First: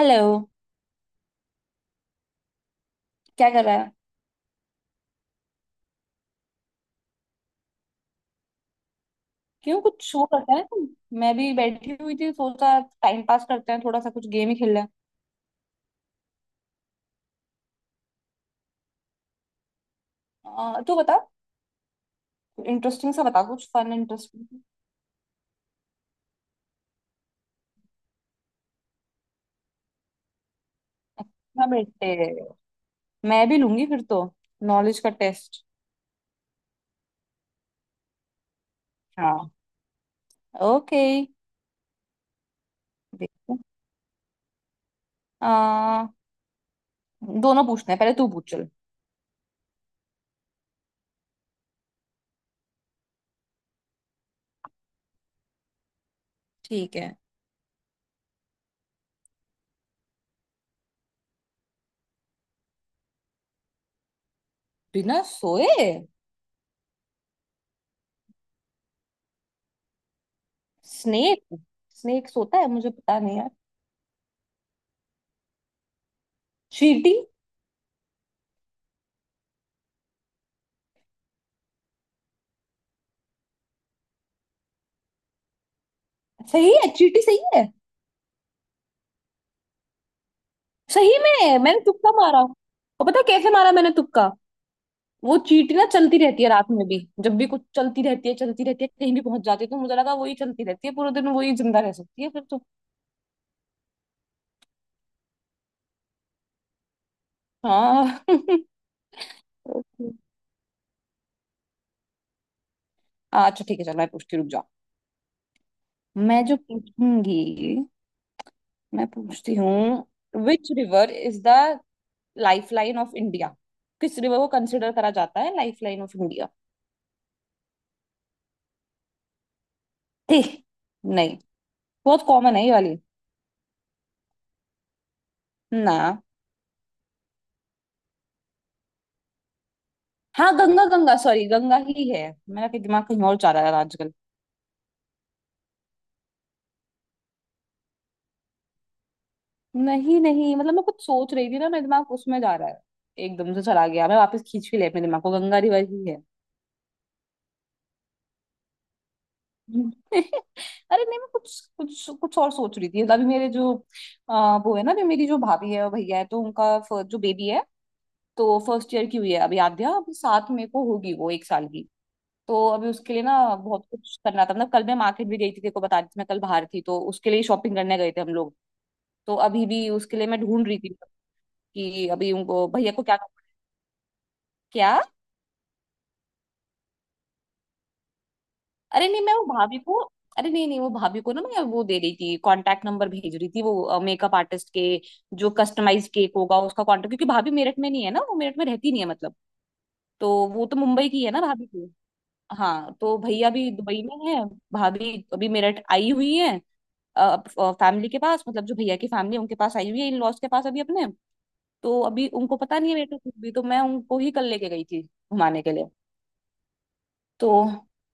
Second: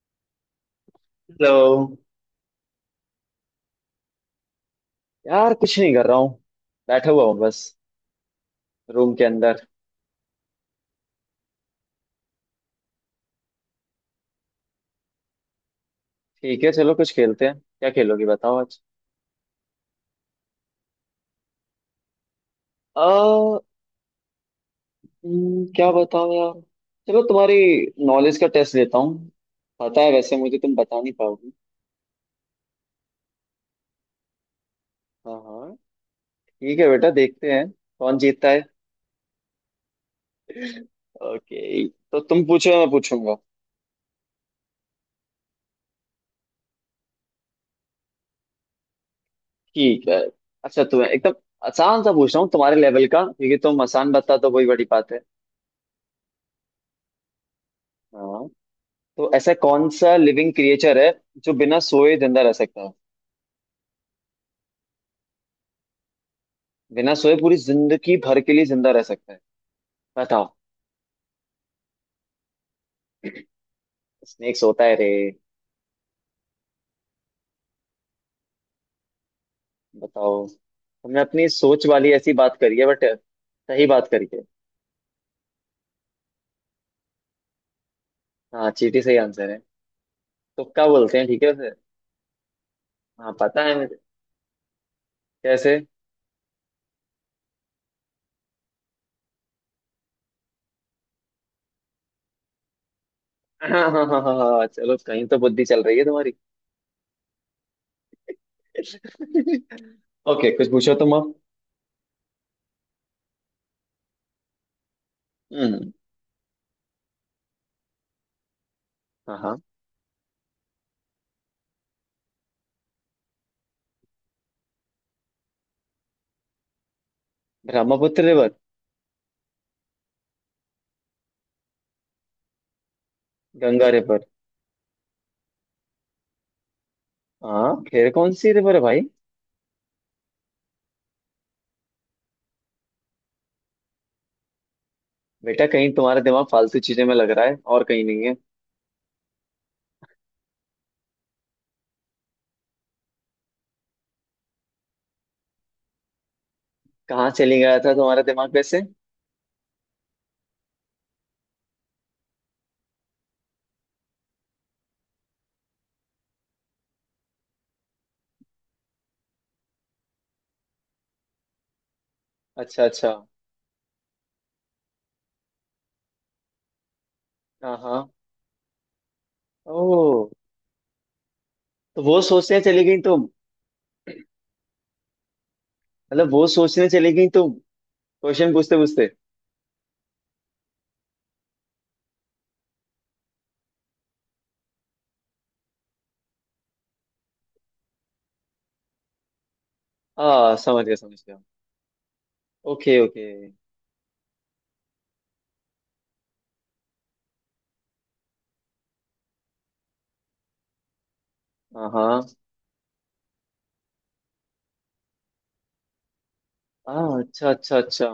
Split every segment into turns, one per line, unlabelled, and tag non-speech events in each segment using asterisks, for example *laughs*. Hello.
Hello.
क्या कर रहा है?
यार कुछ नहीं कर रहा हूँ। बैठा हुआ हूँ बस। रूम के अंदर।
क्यों कुछ शो करता है तुम? मैं भी बैठी हुई थी, सोचा टाइम पास करते हैं, थोड़ा सा कुछ गेम ही खेल लें।
ठीक है चलो कुछ खेलते हैं। क्या खेलोगी बताओ आज?
तू बता। इंटरेस्टिंग सा बता,
आ,
कुछ फन इंटरेस्टिंग।
क्या बताओ यार। चलो तुम्हारी नॉलेज का टेस्ट लेता हूँ। पता है वैसे मुझे तुम बता नहीं पाओगी।
हाँ बेटे, मैं भी लूंगी फिर तो, नॉलेज का
हाँ
टेस्ट।
हाँ, ठीक है बेटा देखते हैं कौन जीतता है।
हाँ। ओके।
ओके तो तुम पूछो या मैं पूछूंगा?
देखो, आ, दोनों पूछना है, पहले तू पूछ, चल।
ठीक है। अच्छा तुम्हें एकदम आसान सा पूछ रहा हूँ तुम्हारे लेवल का, क्योंकि तुम आसान बता तो वही बड़ी बात है।
ठीक है।
हाँ। तो ऐसा कौन सा लिविंग क्रिएचर है जो बिना सोए जिंदा रह सकता है?
बिना सोए?
बिना सोए पूरी जिंदगी भर के लिए जिंदा रह सकता है, बताओ।
स्नेक। स्नेक सोता है मुझे पता नहीं यार।
स्नेक्स होता है रे?
चींटी।
बताओ, हमने अपनी सोच वाली ऐसी बात करी है बट सही बात करी है।
सही है, चींटी सही है।
हाँ चींटी सही आंसर है। तुक्का बोलते
सही
हैं ठीक है
में
उसे।
मैंने तुक्का मारा, और पता है
हाँ
कैसे
पता
मारा
है
मैंने
मुझे।
तुक्का? वो चींटी
कैसे?
ना चलती रहती है रात में भी। जब भी कुछ चलती रहती है चलती रहती है, कहीं भी पहुंच जाती है, तो मुझे लगा वही चलती रहती है पूरे दिन, वही जिंदा रह सकती है फिर तो।
*laughs* हाँ हाँ हाँ हाँ हाँ, चलो कहीं तो बुद्धि चल रही है तुम्हारी।
हाँ *laughs*
*laughs*
ओके।
ओके कुछ पूछो तुम अब।
अच्छा ठीक है, चल मैं पूछती हूँ, रुक जाओ।
हम्म।
मैं जो पूछूंगी। मैं
हाँ
पूछती
हाँ।
हूँ, which river is the life line of India? किस रिवर को कंसिडर करा जाता है life line of India?
Brahmaputra river.
ठीक। नहीं। बहुत कॉमन है ये वाली।
गंगा रिवर।
ना।
हाँ फिर कौन सी रिवर है भाई?
हाँ गंगा, गंगा सॉरी, गंगा ही है। मेरा कि दिमाग कहीं और जा रहा है आजकल।
बेटा कहीं तुम्हारा दिमाग फालतू चीजों में लग रहा है और कहीं नहीं है।
नहीं नहीं, मतलब मैं कुछ सोच रही थी ना, मेरा दिमाग उसमें जा रहा है। एकदम से चला गया, मैं वापस खींच भी ले अपने दिमाग को, गंगा रिवर ही है।
कहाँ चली गया था तुम्हारा दिमाग वैसे?
*laughs* अरे नहीं, मैं कुछ कुछ कुछ और सोच रही थी, अभी मेरे जो वो है ना, अभी मेरी जो भाभी है और भैया है, तो उनका जो बेबी है, तो फर्स्ट ईयर की हुई है अभी। आद्या अभी 7 मई को होगी वो एक साल की। तो
अच्छा
अभी
अच्छा।
उसके लिए ना बहुत कुछ करना था, मतलब कल मैं मार्केट भी गई थी, तेरे को बता रही थी मैं, कल बाहर थी, तो उसके लिए शॉपिंग
हाँ हाँ।
करने गए थे हम लोग। तो अभी भी उसके लिए
ओ।
मैं ढूंढ रही थी,
तो
कि
वो
अभी
सोचने
उनको
चली
भैया
गई
को क्या,
तुम?
क्या?
मतलब वो सोचने चली गई तुम क्वेश्चन पूछते
अरे
पूछते?
नहीं, मैं वो भाभी को। अरे नहीं नहीं, वो भाभी को ना मैं वो दे रही थी, कांटेक्ट नंबर भेज रही थी वो मेकअप आर्टिस्ट के। जो कस्टमाइज केक होगा उसका कांटेक्ट, क्योंकि भाभी मेरठ में नहीं है ना, वो मेरठ में रहती नहीं है मतलब। तो
हाँ
वो तो
समझ गया
मुंबई
समझ
की है
गया।
ना, भाभी की। हाँ,
ओके
तो
ओके।
भैया भी दुबई में है। भाभी अभी मेरठ आई हुई है। फैमिली के पास, मतलब जो भैया की फैमिली, उनके पास आई हुई है, इन लॉज के पास अभी अपने।
हाँ
तो
हाँ
अभी उनको पता नहीं है, मेरे को कुछ भी, तो मैं उनको ही कल लेके गई थी घुमाने के लिए।
हाँ।
तो
अच्छा अच्छा अच्छा।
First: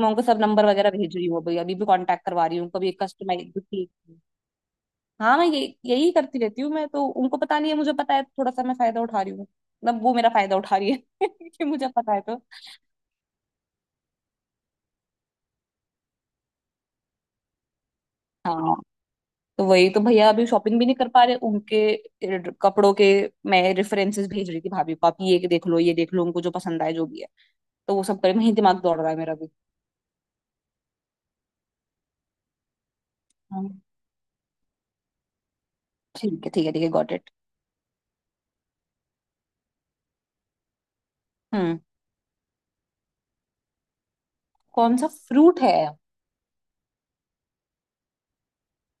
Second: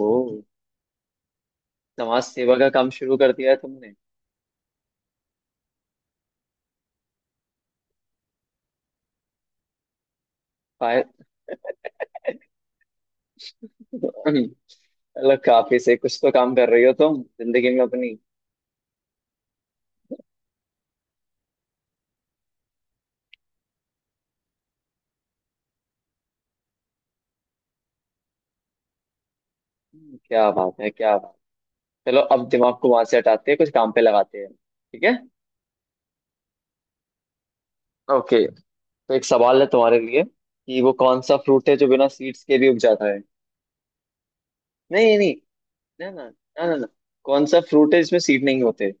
मैं उनको सब नंबर वगैरह भेज रही हूँ अभी, अभी भी
समाज
कांटेक्ट करवा
सेवा
रही
का
हूँ,
काम
कभी
शुरू कर दिया
कस्टमाइज।
है तुमने।
हाँ, मैं यही यही करती रहती हूँ मैं तो, उनको पता नहीं है, मुझे पता है, तो थोड़ा सा मैं फायदा उठा रही हूँ, मतलब वो मेरा फायदा उठा रही है
फाय-
*laughs* कि मुझे पता है तो।
*laughs* मतलब काफी से कुछ तो काम कर रही हो तुम जिंदगी में अपनी।
हाँ। तो वही तो भैया अभी शॉपिंग भी नहीं कर पा रहे उनके कपड़ों के। मैं रेफरेंसेस भेज रही थी भाभी को, आप ये देख लो ये देख लो, उनको जो पसंद आए जो भी है। तो वो सब करे, वही दिमाग दौड़ रहा है मेरा भी।
क्या बात है क्या। चलो अब दिमाग को वहां से हटाते हैं,
हाँ।
कुछ काम पे लगाते हैं ठीक है।
ठीक है ठीक है ठीक है, गॉट इट।
ओके। तो एक सवाल है तुम्हारे लिए कि वो कौन सा फ्रूट है
हम्म
जो बिना सीड्स के भी उग जाता है?
कौन सा
नहीं नहीं। नहीं
फ्रूट है?
ना ना। ना ना ना। कौन सा फ्रूट है जिसमें सीड नहीं होते?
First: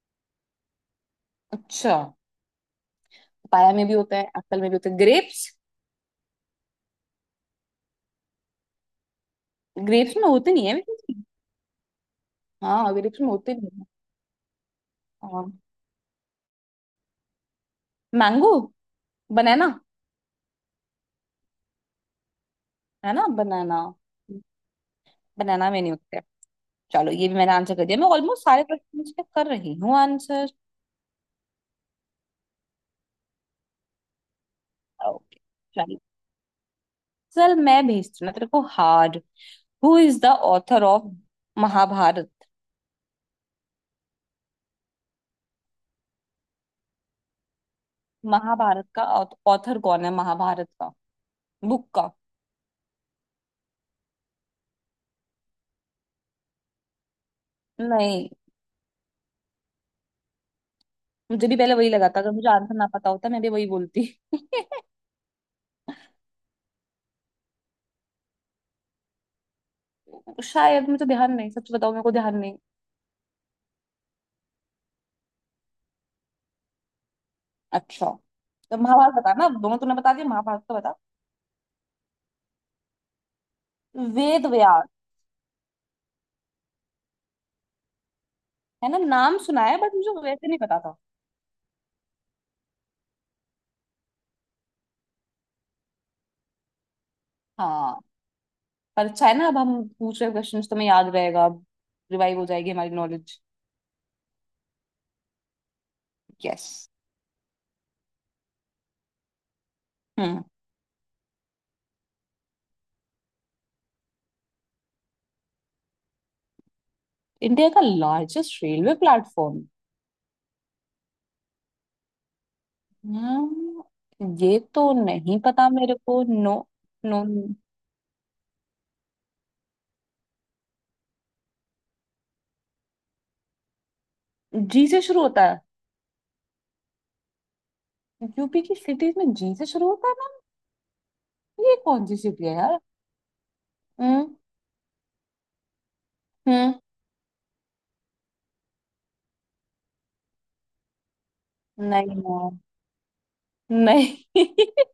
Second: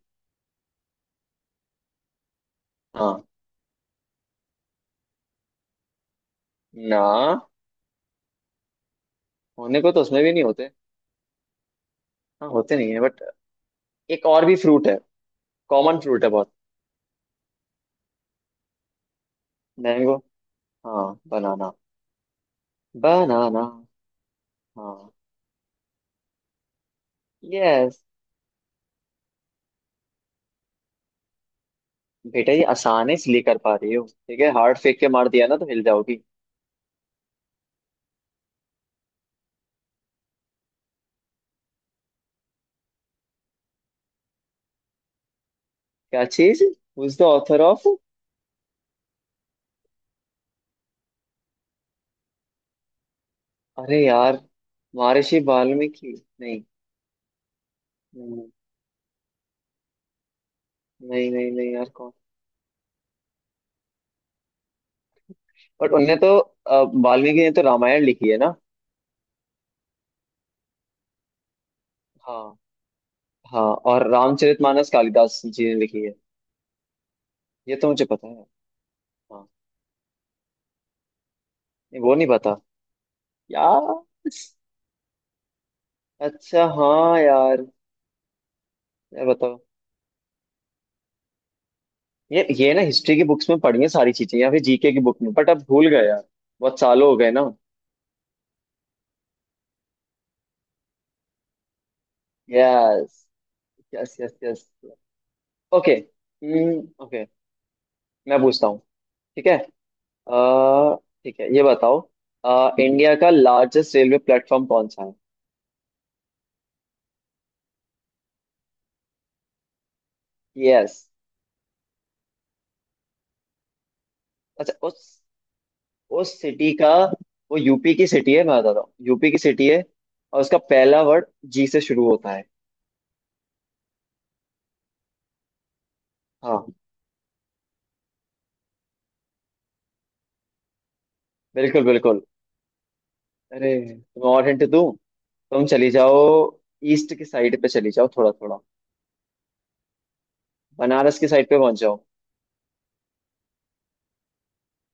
अच्छा।
हाँ।
पाया में भी होता है, एप्पल में भी होता है, ग्रेप्स।
ना। होने को तो
ग्रेप्स
उसमें
में
भी नहीं
होते नहीं
होते।
है वैसे।
हाँ होते
हाँ
नहीं है
ग्रेप्स
बट
में होते नहीं है।
एक और भी फ्रूट है।
हाँ।
कॉमन फ्रूट है बहुत।
मैंगो। बनाना।
मैंगो। हाँ बनाना।
है ना,
बनाना।
बनाना।
हाँ।
बनाना में नहीं होते। चलो, ये भी मैंने आंसर कर दिया,
यस।
मैं ऑलमोस्ट सारे क्वेश्चन के कर रही हूँ आंसर।
बेटा ये आसान है इसलिए कर पा रही हो। ठीक है हार्ड फेंक के मार
ओके।
दिया ना तो हिल
चलो।
जाओगी।
चल मैं भेजती हूँ ना तेरे को hard. Who is the author of Mahabharata?
क्या चीज? Who is the author of?
Mahabharata का ऑथर कौन है, महाभारत का बुक का?
अरे यार। महर्षि वाल्मीकि। नहीं।
नहीं।
हम्म, नहीं
मुझे
नहीं
भी
नहीं
पहले वही
यार
लगा
कौन?
था, अगर मुझे आंसर ना पता होता मैं भी वही बोलती। *laughs*
बट उनने तो वाल्मीकि ने तो रामायण लिखी है ना?
शायद मुझे ध्यान नहीं, सच बताओ मेरे को ध्यान
हाँ।
नहीं।
हाँ। और रामचरितमानस कालिदास जी ने लिखी है। ये तो मुझे
अच्छा।
पता है।
तो महाभारत बता
हाँ।
ना, दोनों तूने बता दिया, महाभारत तो बता।
नहीं, वो नहीं पता यार।
वेद व्यास।
अच्छा हाँ यार।
है ना,
यार
नाम
बताओ।
सुना है बट मुझे वैसे नहीं पता था।
ये ना हिस्ट्री की बुक्स में पढ़ी है सारी चीजें या फिर जीके की बुक में, बट अब भूल गए यार। बहुत सालों हो गए ना।
हाँ। पर अच्छा है ना, अब हम पूछ रहे क्वेश्चन, तुम्हें याद रहेगा। रिवाइव हो जाएगी हमारी
yes
knowledge.
Yes yes yes. Okay
yes.
Okay मैं पूछता हूँ ठीक है।
हम्म
अ, ठीक है ये बताओ। इंडिया का लार्जेस्ट रेलवे प्लेटफॉर्म कौन सा है?
इंडिया का लार्जेस्ट रेलवे प्लेटफॉर्म?
यस।
ये
अच्छा
तो
उस
नहीं पता मेरे को,
उस
नो।
सिटी का।
नो।
वो यूपी की सिटी है, मैं बता रहा हूँ यूपी की सिटी है। और उसका पहला वर्ड जी से शुरू होता है।
जी से शुरू होता है?
हाँ।
यूपी की सिटीज में जी से शुरू होता है ना। ये
बिल्कुल
कौन सी
बिल्कुल।
सिटी है यार?
अरे
हम्म।
तुम्हें और हिंट दूँ? तुम चली जाओ।
हम्म,
ईस्ट की साइड पे चली जाओ थोड़ा थोड़ा, बनारस की साइड पे पहुंच जाओ।
नहीं ना, नहीं *laughs*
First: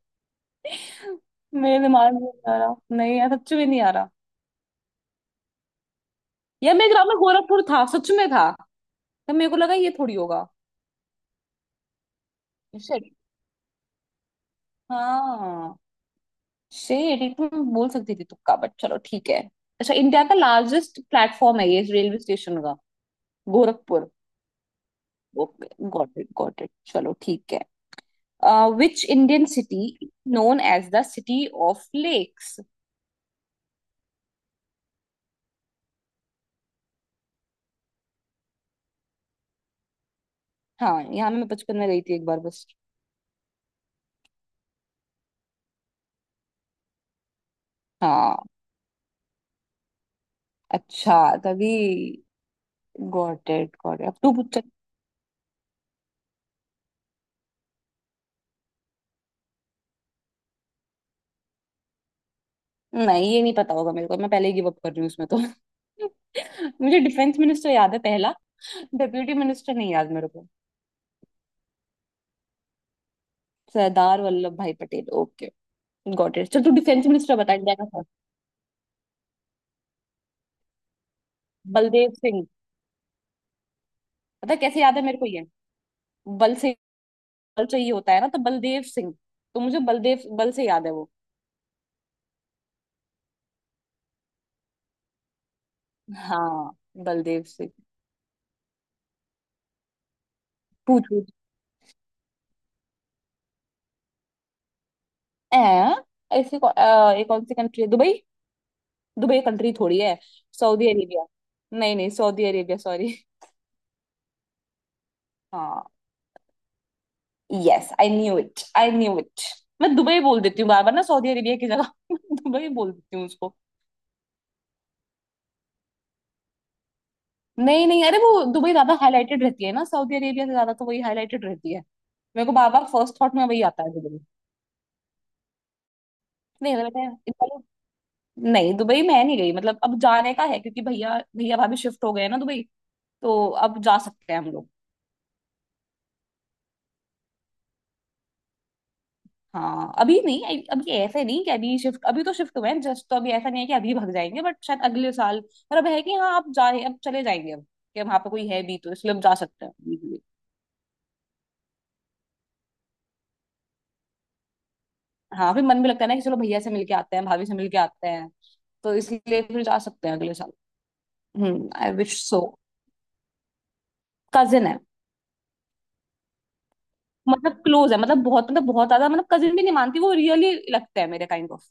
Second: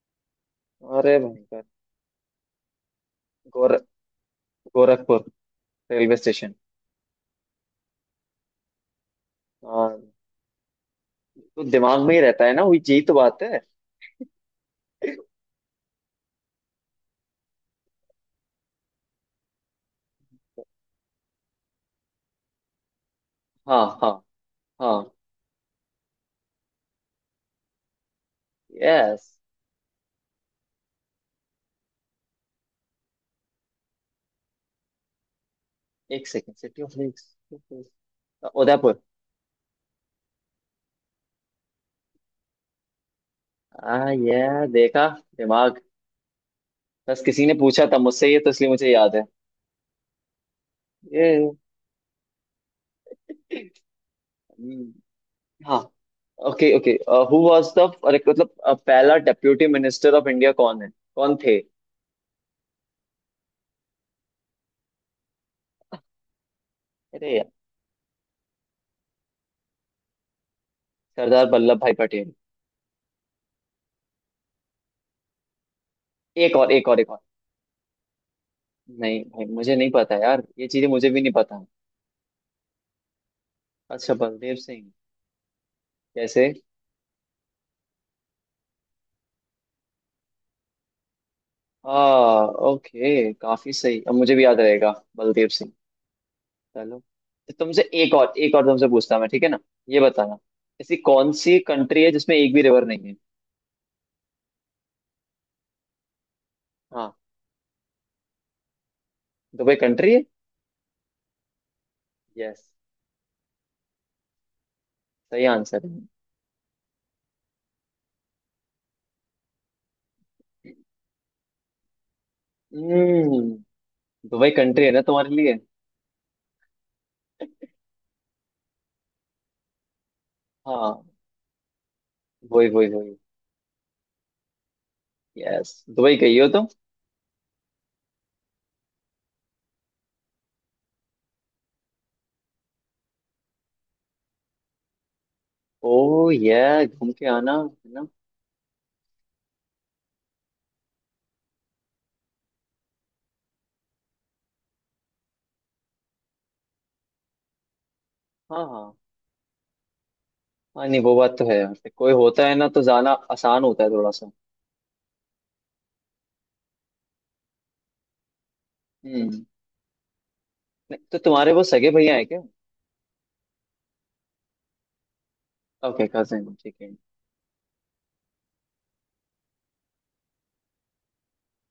अरे भयंकर।
मेरे दिमाग में नहीं आ रहा, नहीं यार सच में
गोर
नहीं आ रहा।
Gorakhpur railway station.
यार मेरे ग्राम में गोरखपुर था, सच में था। तब मेरे को लगा ये
हाँ
थोड़ी होगा।
तो दिमाग में ही रहता है ना, वही जी
शेट।
तो बात है।
हाँ। शेट, ये तुम बोल सकती थी तुक्का बट चलो ठीक है। अच्छा, इंडिया का लार्जेस्ट प्लेटफॉर्म है ये रेलवे स्टेशन का,
हाँ
गोरखपुर।
हाँ हाँ।
Okay got it got it, चलो ठीक है। Which
yes.
Indian city known as the city of lakes?
एक second, city of lakes. Udaipur.
हाँ, यहाँ मैं बचपन में गई थी एक बार बस।
आ ये देखा दिमाग। बस किसी ने पूछा था मुझसे
हाँ।
ये, तो इसलिए मुझे याद है
अच्छा।
ये।
तभी। गॉट इट गॉट इट, अब तू पूछ, चल-।
हम्म, हाँ okay okay. Who was the, अरे मतलब पहला डेप्यूटी मिनिस्टर ऑफ इंडिया कौन है? कौन थे?
नहीं, ये नहीं पता होगा मेरे को, मैं पहले ही गिव अप कर रही हूँ उसमें तो। *laughs* मुझे
अरे
डिफेंस
यार।
मिनिस्टर याद है पहला। डेप्यूटी मिनिस्टर नहीं याद मेरे को।
सरदार Vallabhbhai Patel.
Sardar Vallabhbhai Patel, okay. Got it,
एक
चल तू
और एक और
डिफेंस
एक और।
मिनिस्टर बता, इंडिया का था।
नहीं भाई मुझे नहीं पता यार, ये चीजें मुझे भी नहीं पता।
बलदेव सिंह।
अच्छा
पता
बलदेव
है कैसे
सिंह।
याद है मेरे को ये?
कैसे?
बल से। बल चाहिए होता है ना, तो बलदेव सिंह। तो मुझे बलदेव बल से याद है वो।
हाँ। ओके काफी सही, अब मुझे भी याद रहेगा। बलदेव सिंह।
हाँ।
चलो।
बलदेव
तो
सिंह।
तुमसे एक और तुमसे पूछता हूं मैं, ठीक है ना? ये बताना, ऐसी
पूछ पूछ।
कौन सी कंट्री है जिसमें एक भी रिवर नहीं है?
ऐ।
हाँ।
ये कौन सी कंट्री है, दुबई? दुबई कंट्री
दुबई
थोड़ी
कंट्री
है।
है?
Saudi Arabia. नहीं नहीं, सऊदी
यस
अरेबिया, सॉरी।
सही
हाँ।
आंसर है।
Yes I knew it, I knew it. मैं दुबई बोल देती हूँ बार बार ना, सऊदी अरेबिया की जगह *laughs* दुबई बोल देती हूँ
हम्म
उसको।
दुबई कंट्री है ना तुम्हारे लिए।
नहीं नहीं, अरे वो दुबई ज्यादा हाईलाइटेड रहती है ना, सऊदी अरेबिया से ज्यादा, तो वही
हाँ।
हाईलाइटेड रहती है। मेरे को
वही
बार बार
वही वही।
फर्स्ट थॉट में वही आता है, दुबई।
यस दुबई गई हो तुम?
नहीं अरे बेटा नहीं, दुबई मैं नहीं गई, मतलब अब जाने का है क्योंकि भैया, भैया भाभी शिफ्ट हो गए हैं ना दुबई, तो अब जा सकते हैं हम लोग।
ओ ये घूम के आना है ना।
हाँ अभी नहीं, अभी अभी ऐसे नहीं कि अभी शिफ्ट, अभी तो शिफ्ट हुए हैं जस्ट, तो अभी ऐसा नहीं है कि अभी भाग जाएंगे, बट शायद अगले साल। पर अब है कि हाँ, आप जा, अब चले जाएंगे अब, कि वहां पे कोई है
हाँ
भी तो,
हाँ।
इसलिए हम जा सकते हैं easily।
हाँ नहीं वो बात तो है यार, फिर कोई होता है ना तो जाना आसान होता है थोड़ा सा।
हाँ, फिर मन भी लगता है ना कि चलो भैया से मिलके आते हैं, भाभी से मिलके आते हैं, तो इसलिए
हम्म।
फिर जा सकते हैं अगले साल।
नहीं, तो तुम्हारे वो सगे
आई
भैया
विश
है क्या?
सो। कजिन है।
ओके कजिन ठीक है।
मतलब क्लोज है, मतलब बहुत, मतलब बहुत ज्यादा, मतलब कजिन भी नहीं मानती वो, रियली लगते हैं मेरे काइंड ऑफ।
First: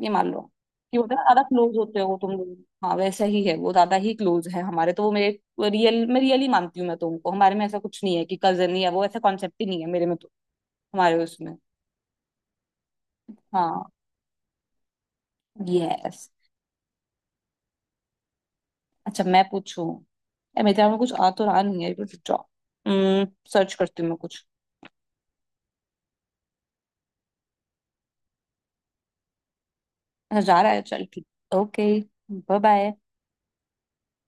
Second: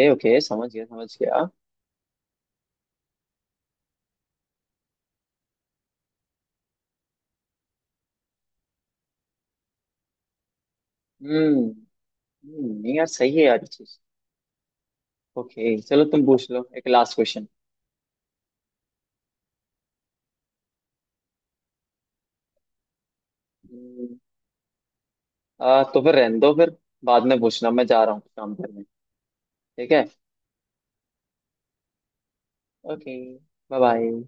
ये मान लो
ओके समझ गया
कि होता
समझ
है ना, ज्यादा
गया।
क्लोज होते हो तुम लोग। हाँ वैसा ही है, वो ज्यादा ही क्लोज है हमारे, तो वो मेरे रियल, मैं रियली मानती हूँ मैं तुमको, हमारे में ऐसा कुछ नहीं है कि कजन या वो, ऐसा कॉन्सेप्ट ही नहीं है मेरे में तो। हमारे उसमें।
हम्म नहीं यार सही है यार ये
हाँ।
चीज। ओके चलो
यस।
तुम पूछ लो एक लास्ट क्वेश्चन।
अच्छा मैं पूछूं? यार मेरे दिमाग में कुछ आ तो रहा नहीं है, बस जाओ, सर्च करती हूँ मैं कुछ।
तो फिर रहने दो फिर। बाद में पूछना, मैं जा रहा हूँ काम करने। ठीक है।
अच्छा, जा रहा है, चल ठीक। Okay. Bye bye.
Okay bye bye.